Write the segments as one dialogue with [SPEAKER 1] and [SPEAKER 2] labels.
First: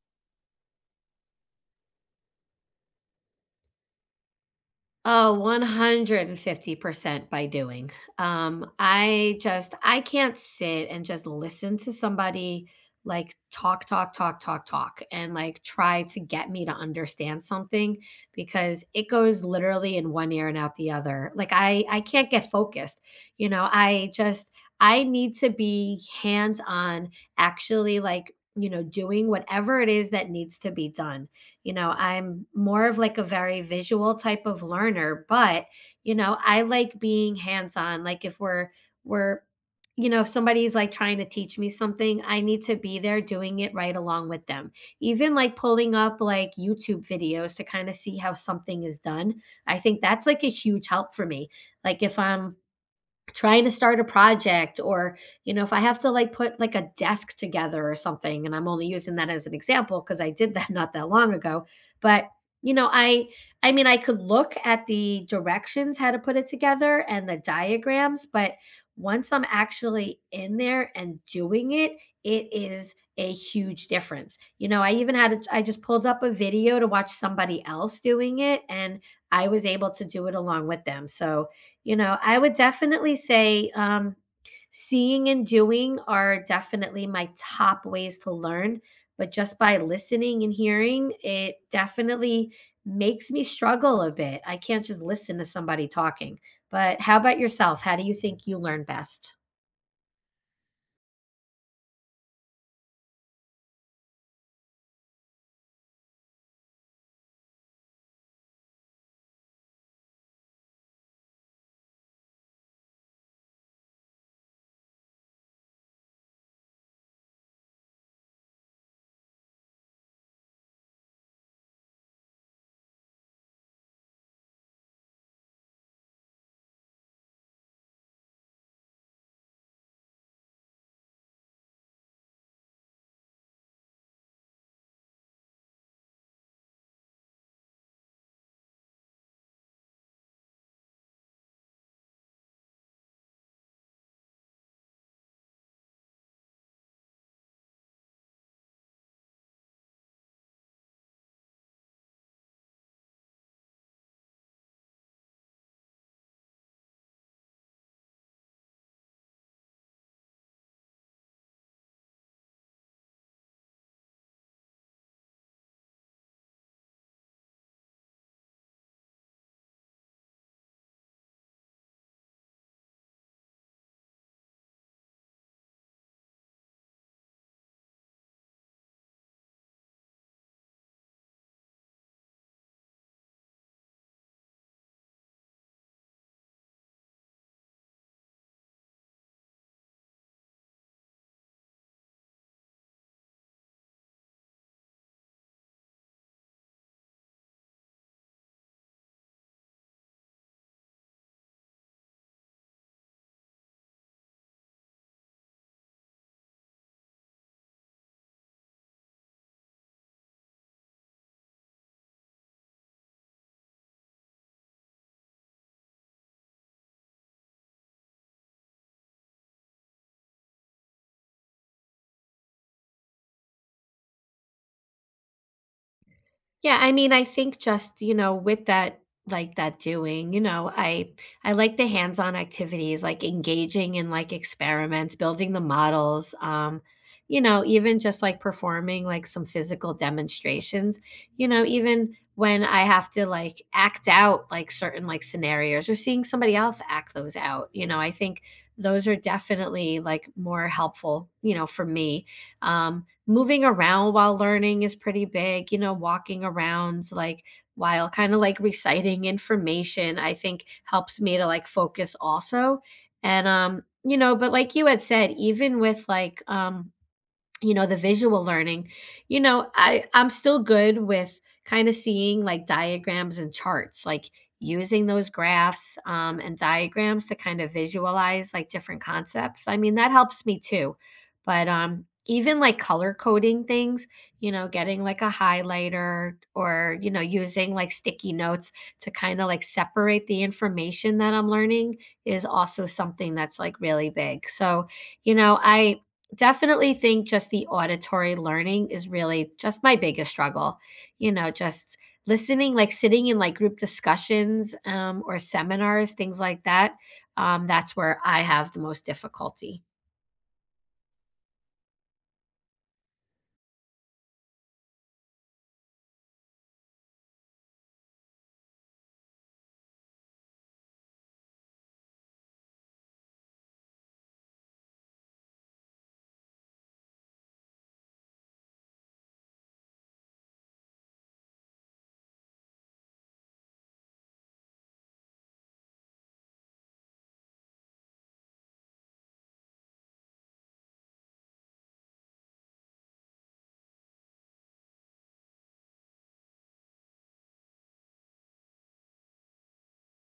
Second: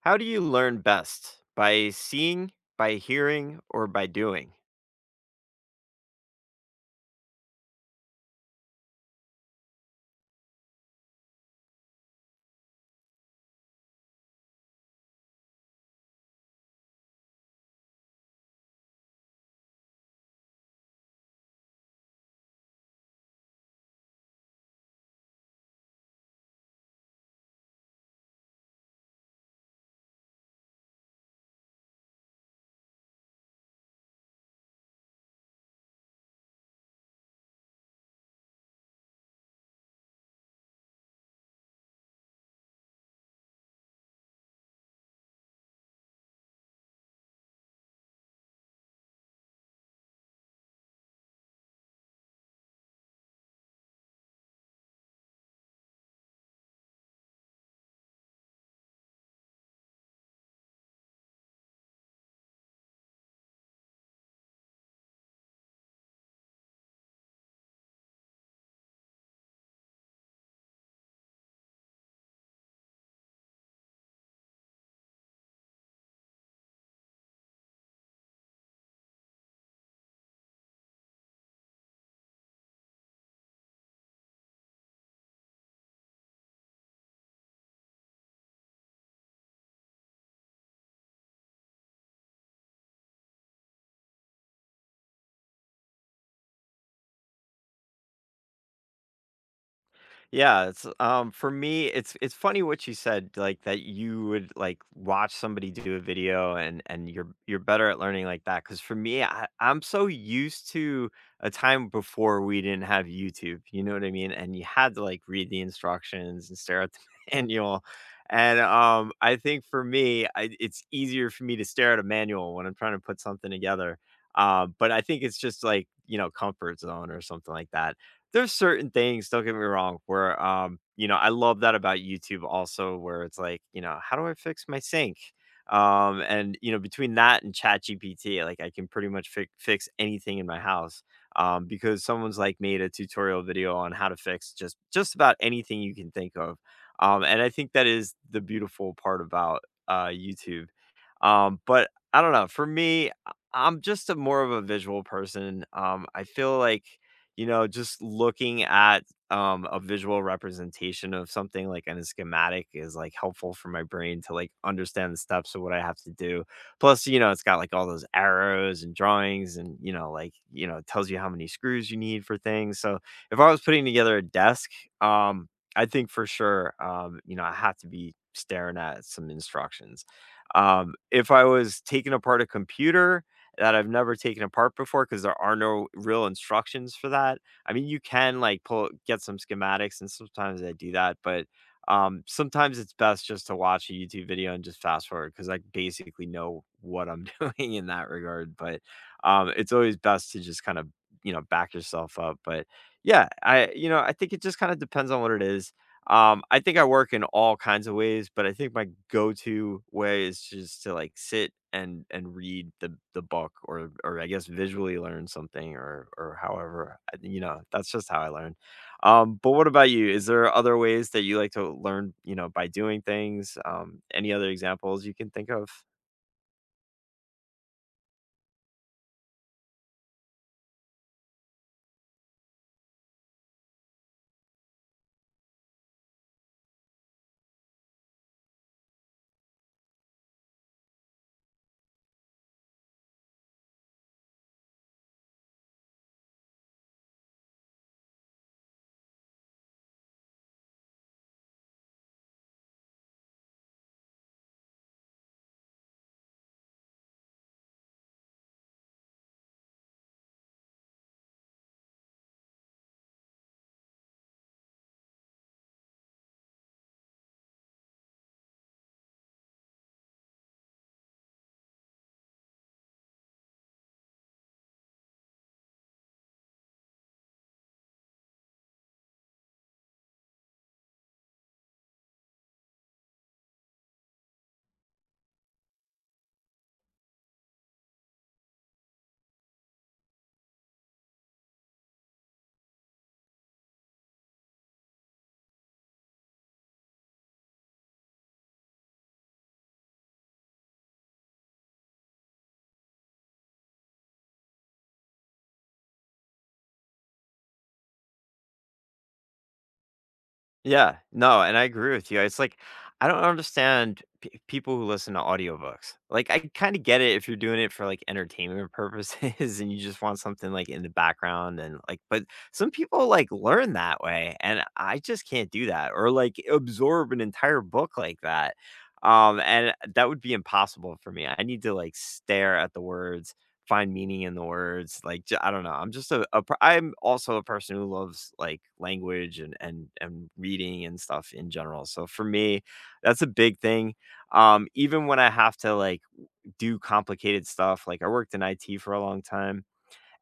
[SPEAKER 1] How do you learn best? By seeing, by hearing, or by doing?
[SPEAKER 2] Oh, 150% by doing. I just I can't sit and just listen to somebody like talk, talk, talk, talk, talk, and like try to get me to understand something because it goes literally in one ear and out the other. Like I can't get focused. You know, I just I need to be hands on, actually like, you know, doing whatever it is that needs to be done. You know, I'm more of like a very visual type of learner, but you know, I like being hands-on. Like if we're you know, if somebody's like trying to teach me something, I need to be there doing it right along with them. Even like pulling up like YouTube videos to kind of see how something is done. I think that's like a huge help for me. Like if I'm trying to start a project or you know if I have to like put like a desk together or something and I'm only using that as an example because I did that not that long ago, but you know I mean I could look at the directions how to put it together and the diagrams, but once I'm actually in there and doing it, it is a huge difference. You know, I even had a, I just pulled up a video to watch somebody else doing it and I was able to do it along with them. So you know, I would definitely say seeing and doing are definitely my top ways to learn. But just by listening and hearing, it definitely makes me struggle a bit. I can't just listen to somebody talking. But how about yourself? How do you think you learn best?
[SPEAKER 1] Yeah, it's for me it's funny what you said, like that you would like watch somebody do a video, and you're better at learning like that, cuz for me I'm so used to a time before we didn't have YouTube, you know what I mean? And you had to like read the instructions and stare at the manual. And I think for me it's easier for me to stare at a manual when I'm trying to put something together. But I think it's just like, you know, comfort zone or something like that. There's certain things, don't get me wrong, where you know, I love that about YouTube also, where it's like, you know, how do I fix my sink? And you know, between that and Chat GPT, like I can pretty much fix anything in my house. Because someone's like made a tutorial video on how to fix just about anything you can think of. And I think that is the beautiful part about YouTube. But I don't know. For me, I'm just a more of a visual person. I feel like, you know, just looking at a visual representation of something like in a schematic is like helpful for my brain to like understand the steps of what I have to do. Plus, you know, it's got like all those arrows and drawings, and you know, like, you know, it tells you how many screws you need for things. So if I was putting together a desk, um, I think for sure, you know, I have to be staring at some instructions, if I was taking apart a computer that I've never taken apart before, because there are no real instructions for that. I mean, you can like pull get some schematics, and sometimes I do that, but sometimes it's best just to watch a YouTube video and just fast forward, because I basically know what I'm doing in that regard. But it's always best to just kind of, you know, back yourself up. But yeah, I, you know, I think it just kind of depends on what it is. I think I work in all kinds of ways, but I think my go-to way is just to like sit and read the book, or I guess visually learn something, or however, you know, that's just how I learn. But what about you? Is there other ways that you like to learn, you know, by doing things? Any other examples you can think of?
[SPEAKER 2] Yeah, I mean, I think just, you know, with that like that doing, you know, I like the hands-on activities, like engaging in like experiments, building the models, you know, even just like performing like some physical demonstrations, you know, even when I have to like act out like certain like scenarios or seeing somebody else act those out, you know, I think those are definitely like more helpful, you know, for me. Moving around while learning is pretty big, you know, walking around like while kind of like reciting information, I think helps me to like focus also. And you know, but like you had said, even with like you know, the visual learning, you know, I'm still good with kind of seeing like diagrams and charts, like using those graphs and diagrams to kind of visualize like different concepts. I mean, that helps me too. But even like color coding things, you know, getting like a highlighter or, you know, using like sticky notes to kind of like separate the information that I'm learning is also something that's like really big. So, I definitely think just the auditory learning is really just my biggest struggle. You know, just listening, like sitting in like group discussions or seminars, things like that. That's where I have the most difficulty.
[SPEAKER 1] Yeah, no, and I agree with you. It's like I don't understand people who listen to audiobooks. Like I kind of get it if you're doing it for like entertainment purposes and you just want something like in the background and like, but some people like learn that way, and I just can't do that or like absorb an entire book like that. And that would be impossible for me. I need to like stare at the words, find meaning in the words, like, j I don't know, I'm just a per I'm also a person who loves, like, language and reading and stuff in general, so for me, that's a big thing, even when I have to, like, do complicated stuff, like, I worked in IT for a long time,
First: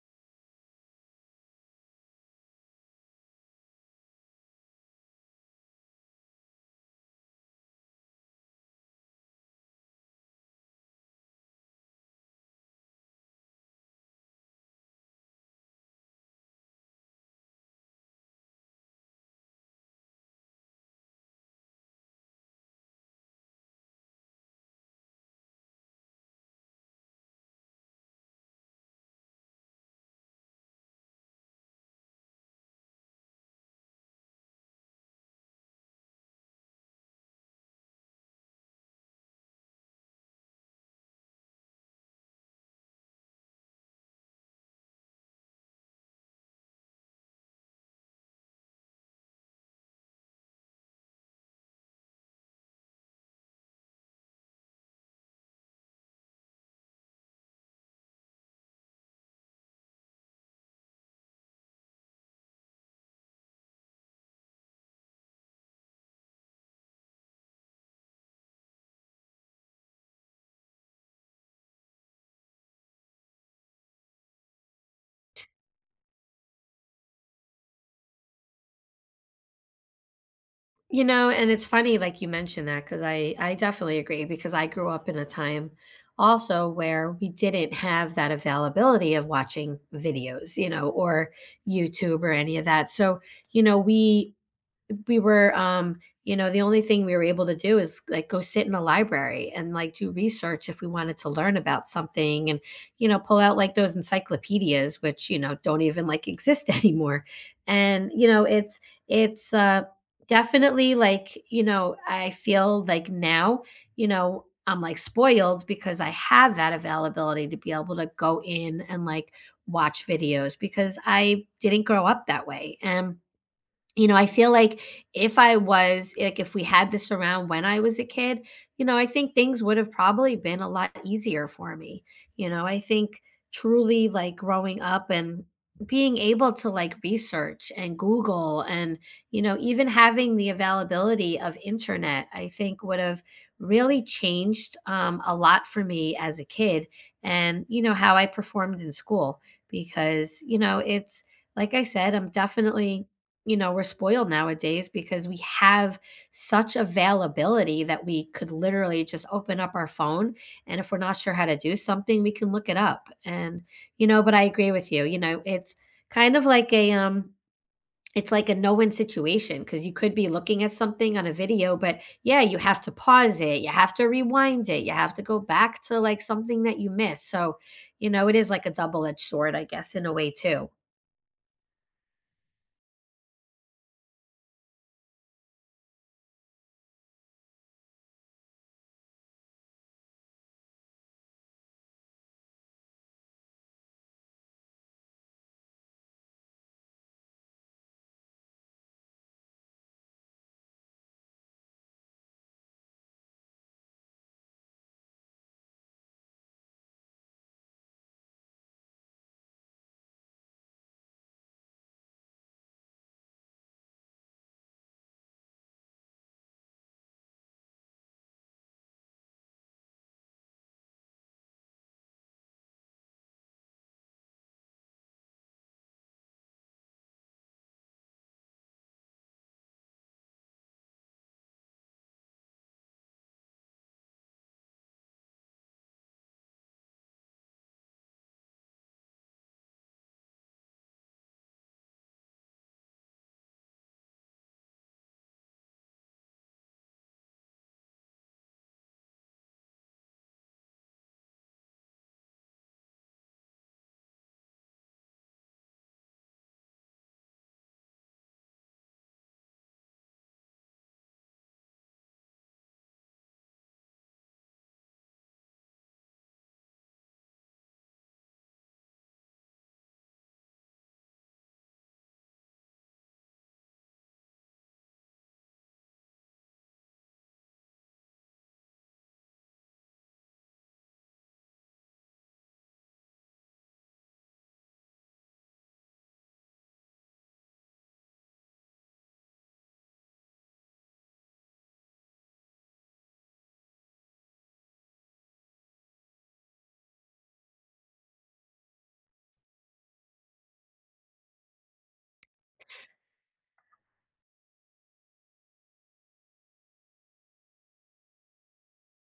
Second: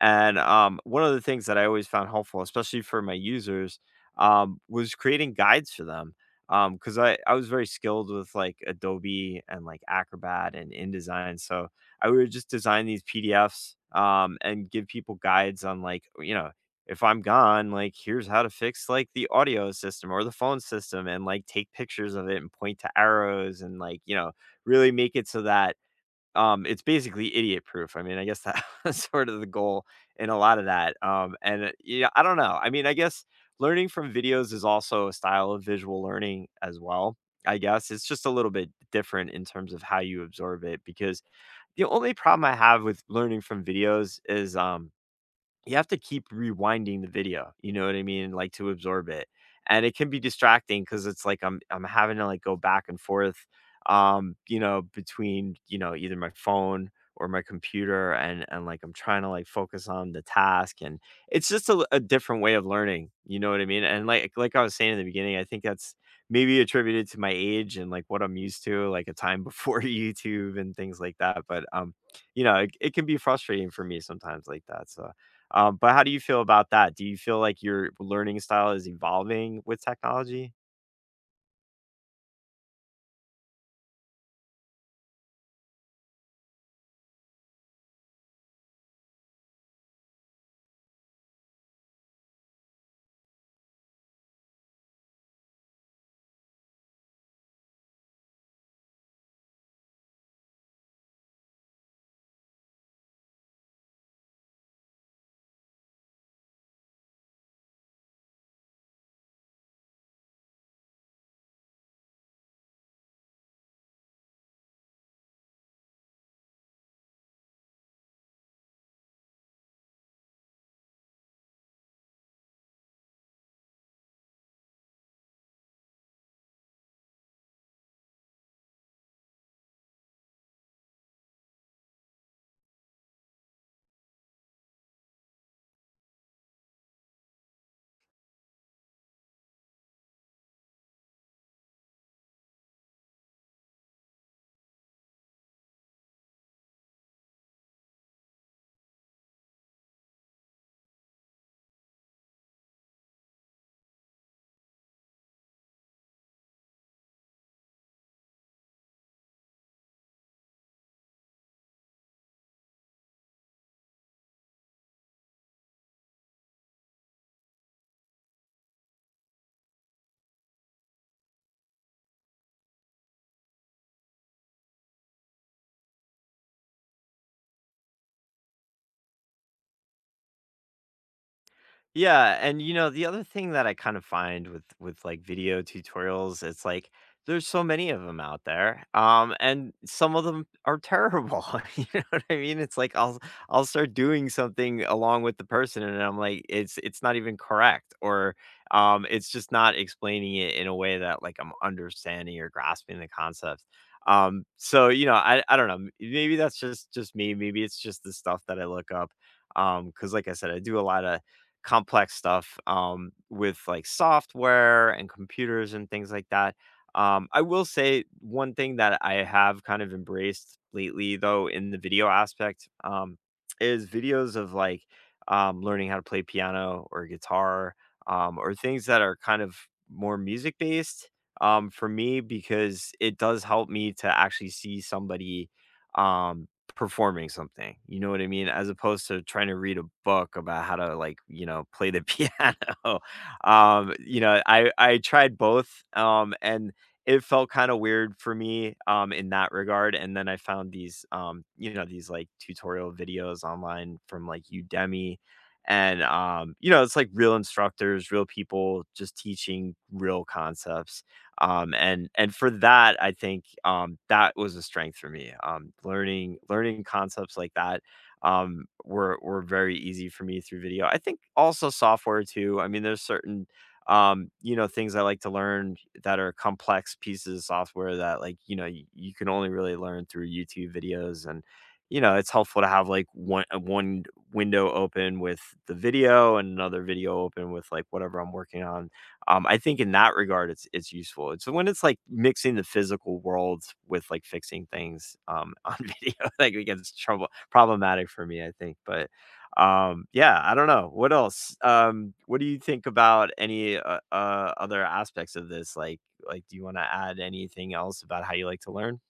[SPEAKER 1] and one of the things that I always found helpful, especially for my users, was creating guides for them. Because I was very skilled with like Adobe and like Acrobat and InDesign. So I would just design these PDFs, and give people guides on like, you know, if I'm gone, like here's how to fix like the audio system or the phone system, and like take pictures of it and point to arrows, and like, you know, really make it so that it's basically idiot proof. I mean, I guess that was sort of the goal in a lot of that. And yeah, I don't know. I mean, I guess learning from videos is also a style of visual learning as well. I guess it's just a little bit different in terms of how you absorb it, because the only problem I have with learning from videos is you have to keep rewinding the video, you know what I mean? Like to absorb it. And it can be distracting, because it's like I'm having to like go back and forth, you know, between, you know, either my phone or my computer, and like I'm trying to like focus on the task, and it's just a different way of learning, you know what I mean? And like I was saying in the beginning, I think that's maybe attributed to my age and like what I'm used to, like a time before YouTube and things like that. But you know, it can be frustrating for me sometimes like that. So but how do you feel about that? Do you feel like your learning style is evolving with technology?
[SPEAKER 2] You know, and it's funny, like you mentioned that, because I definitely agree because I grew up in a time also where we didn't have that availability of watching videos, you know, or YouTube or any of that. So, you know, we were you know the only thing we were able to do is like go sit in a library and like do research if we wanted to learn about something, and you know pull out like those encyclopedias which you know don't even like exist anymore. And you know it's definitely like you know I feel like now, you know I'm like spoiled because I have that availability to be able to go in and like watch videos because I didn't grow up that way. And you know, I feel like if I was like, if we had this around when I was a kid, you know, I think things would have probably been a lot easier for me. You know, I think truly like growing up and being able to like research and Google and, you know, even having the availability of internet, I think would have really changed a lot for me as a kid and, you know, how I performed in school because, you know, it's, like I said, I'm definitely you know, we're spoiled nowadays because we have such availability that we could literally just open up our phone. And if we're not sure how to do something, we can look it up. And, you know, but I agree with you. You know, it's kind of like a, it's like a no win situation because you could be looking at something on a video, but yeah, you have to pause it. You have to rewind it. You have to go back to like something that you missed. So, you know, it is like a double edged sword, I guess, in a way, too.
[SPEAKER 1] Yeah, and you know, the other thing that I kind of find with like video tutorials, it's like there's so many of them out there. And some of them are terrible. You know what I mean? It's like I'll start doing something along with the person, and I'm like, it's not even correct, or it's just not explaining it in a way that like I'm understanding or grasping the concept. So you know, I don't know, maybe that's just me, maybe it's just the stuff that I look up, cuz like I said, I do a lot of complex stuff, with like software and computers and things like that. I will say one thing that I have kind of embraced lately, though, in the video aspect, is videos of like learning how to play piano or guitar, or things that are kind of more music based, for me, because it does help me to actually see somebody. Um, Performing something, you know what I mean? As opposed to trying to read a book about how to, like, you know, play the piano. You know, I tried both, and it felt kind of weird for me, in that regard, and then I found these, you know, these like tutorial videos online from like Udemy, and, you know, it's like real instructors, real people just teaching real concepts, and for that, I think, that was a strength for me. Learning concepts like that, were very easy for me through video. I think also software too. I mean, there's certain, you know, things I like to learn that are complex pieces of software that like, you know, you can only really learn through YouTube videos. And you know, it's helpful to have like one window open with the video, and another video open with like whatever I'm working on, I think in that regard, it's useful. It's when it's like mixing the physical world with like fixing things, on video, like it gets trouble problematic for me, I think. But yeah, I don't know. What else? What do you think about any other aspects of this? Like, do you want to add anything else about how you like to learn?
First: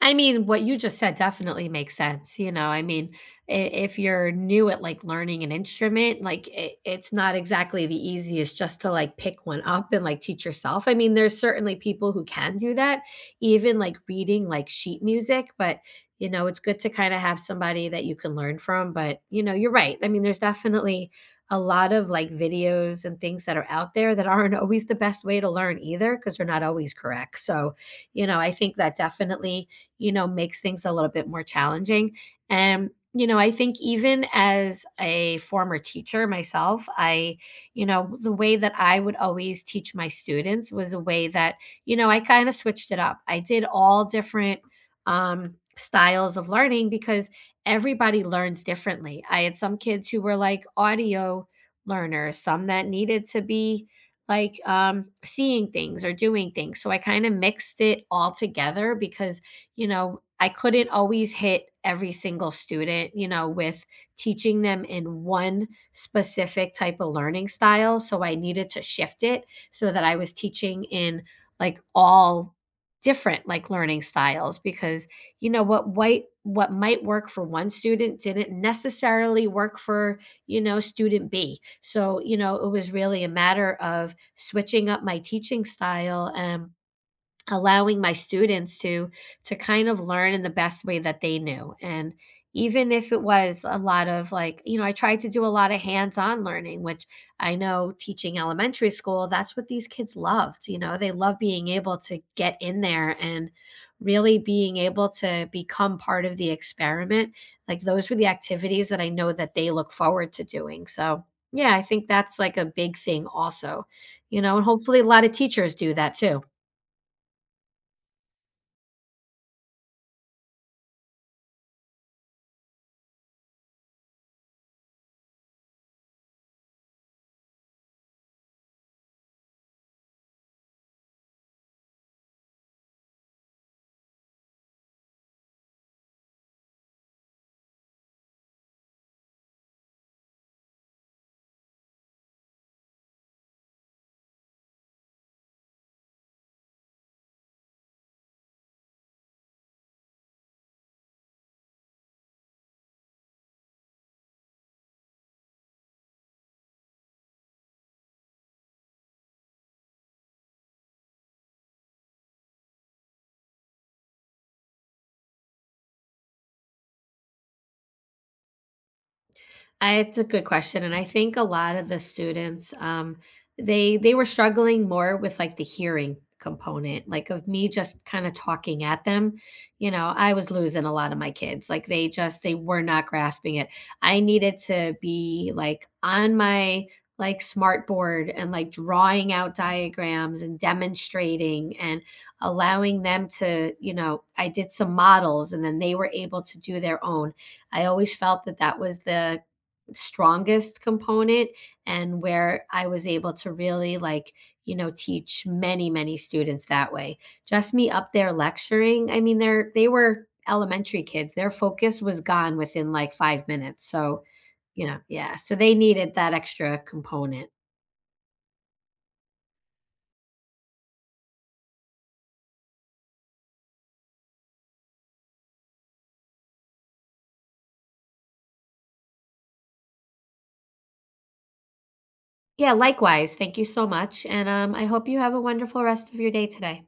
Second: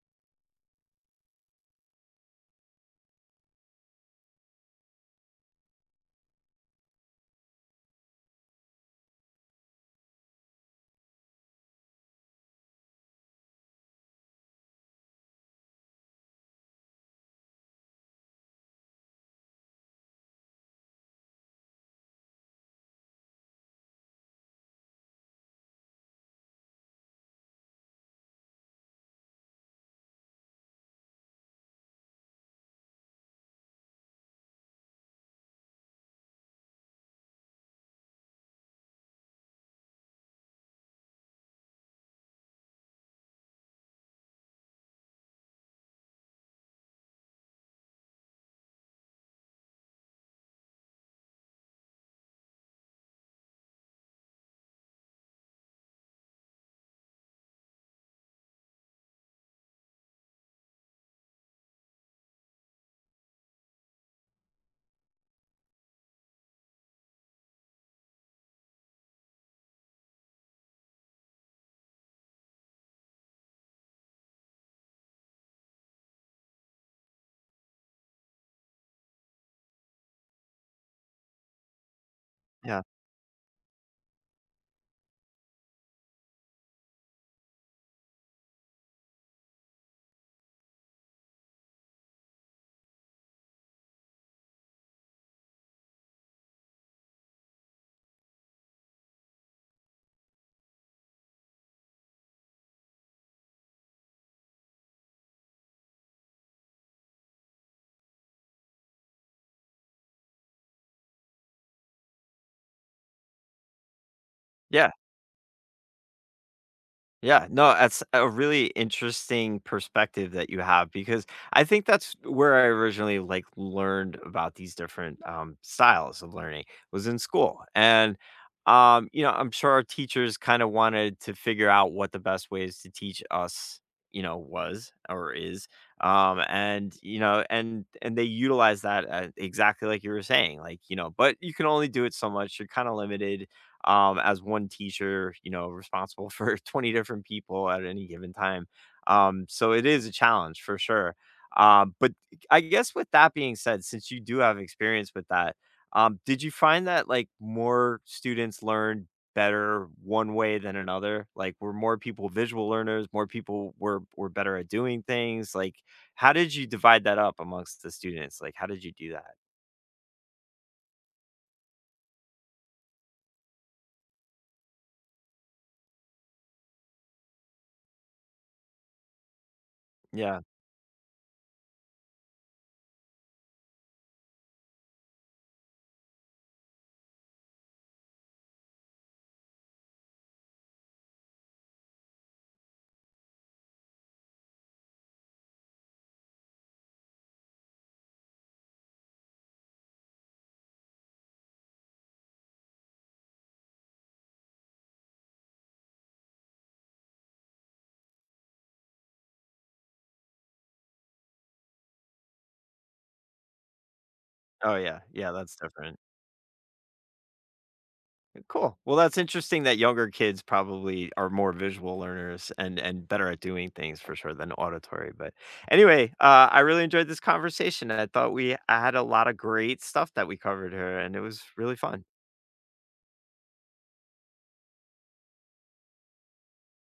[SPEAKER 2] I mean, what you just said definitely makes sense. You know, I mean, if you're new at like learning an instrument, like it's not exactly the easiest just to like pick one up and like teach yourself. I mean, there's certainly people who can do that, even like reading like sheet music, but you know, it's good to kind of have somebody that you can learn from. But you know, you're right. I mean, there's definitely a lot of like videos and things that are out there that aren't always the best way to learn either because they're not always correct. So, you know, I think that definitely you know, makes things a little bit more challenging. And, you know, I think even as a former teacher myself, you know, the way that I would always teach my students was a way that, you know, I kind of switched it up. I did all different styles of learning because everybody learns differently. I had some kids who were like audio learners, some that needed to be like seeing things or doing things. So I kind of mixed it all together because you know, I couldn't always hit every single student, you know, with teaching them in one specific type of learning style. So I needed to shift it so that I was teaching in like all different like learning styles because you know what white what might work for one student didn't necessarily work for you know student B. So, you know, it
[SPEAKER 1] Yeah,
[SPEAKER 2] was really a matter of switching up my teaching style and allowing my students to kind of learn in the best way that they knew, and even if it was a lot of like you know I tried to do a lot of hands-on learning which I know teaching elementary school that's what these kids loved. You know, they love being able to get in there and really being able to become part of the experiment. Like those were the activities that I know that they look forward to doing. So yeah, I think that's like a big thing also, you know, and
[SPEAKER 1] yeah.
[SPEAKER 2] hopefully a lot of teachers do that too.
[SPEAKER 1] Yeah, no, that's a really interesting perspective that you have, because I think that's where I originally like learned about these different, styles of learning was in school, and you know, I'm sure our teachers kind of wanted to figure out what the best ways to teach us, you know, was or is, and you know, and they utilize that, exactly like you were saying, like you know, but you can only do it so much. You're kind of limited, as one teacher, you know, responsible for 20 different people at any given time. So it is a challenge for sure. But I guess with that being said, since you do have experience with that, did you find that like more students learned better one way than another? Like were more people visual learners, more people were better at doing things? Like how did you divide that up amongst the students? Like how did you do that?
[SPEAKER 2] I it's a good question, and I think a lot of the students, they were struggling more with, like, the hearing component, like, of me just kinda talking at them. You know, I
[SPEAKER 1] Yeah.
[SPEAKER 2] was losing a lot of my kids, like, they just they were not grasping it. I needed to be, like, on my, like, smartboard and, like, drawing out diagrams and demonstrating and allowing them to you know, I did some models, and then they were able to do their own. I always felt that that was the strongest component and where I was able to really like, you know, teach many, many students that way. Just me up there lecturing, I mean, they were elementary kids. Their focus was gone within like 5 minutes. So,
[SPEAKER 1] Oh
[SPEAKER 2] you know,
[SPEAKER 1] yeah. Yeah,
[SPEAKER 2] yeah. So
[SPEAKER 1] that's
[SPEAKER 2] they
[SPEAKER 1] different.
[SPEAKER 2] needed that extra component.
[SPEAKER 1] Cool. Well, that's interesting that younger kids probably are more visual learners and better at doing things for sure than auditory. But anyway, I really enjoyed this conversation. I thought we had a lot of great stuff that we covered here, and it was really fun. Thank
[SPEAKER 2] Yeah, likewise. Thank you so much. And I hope you have a wonderful rest of your day today.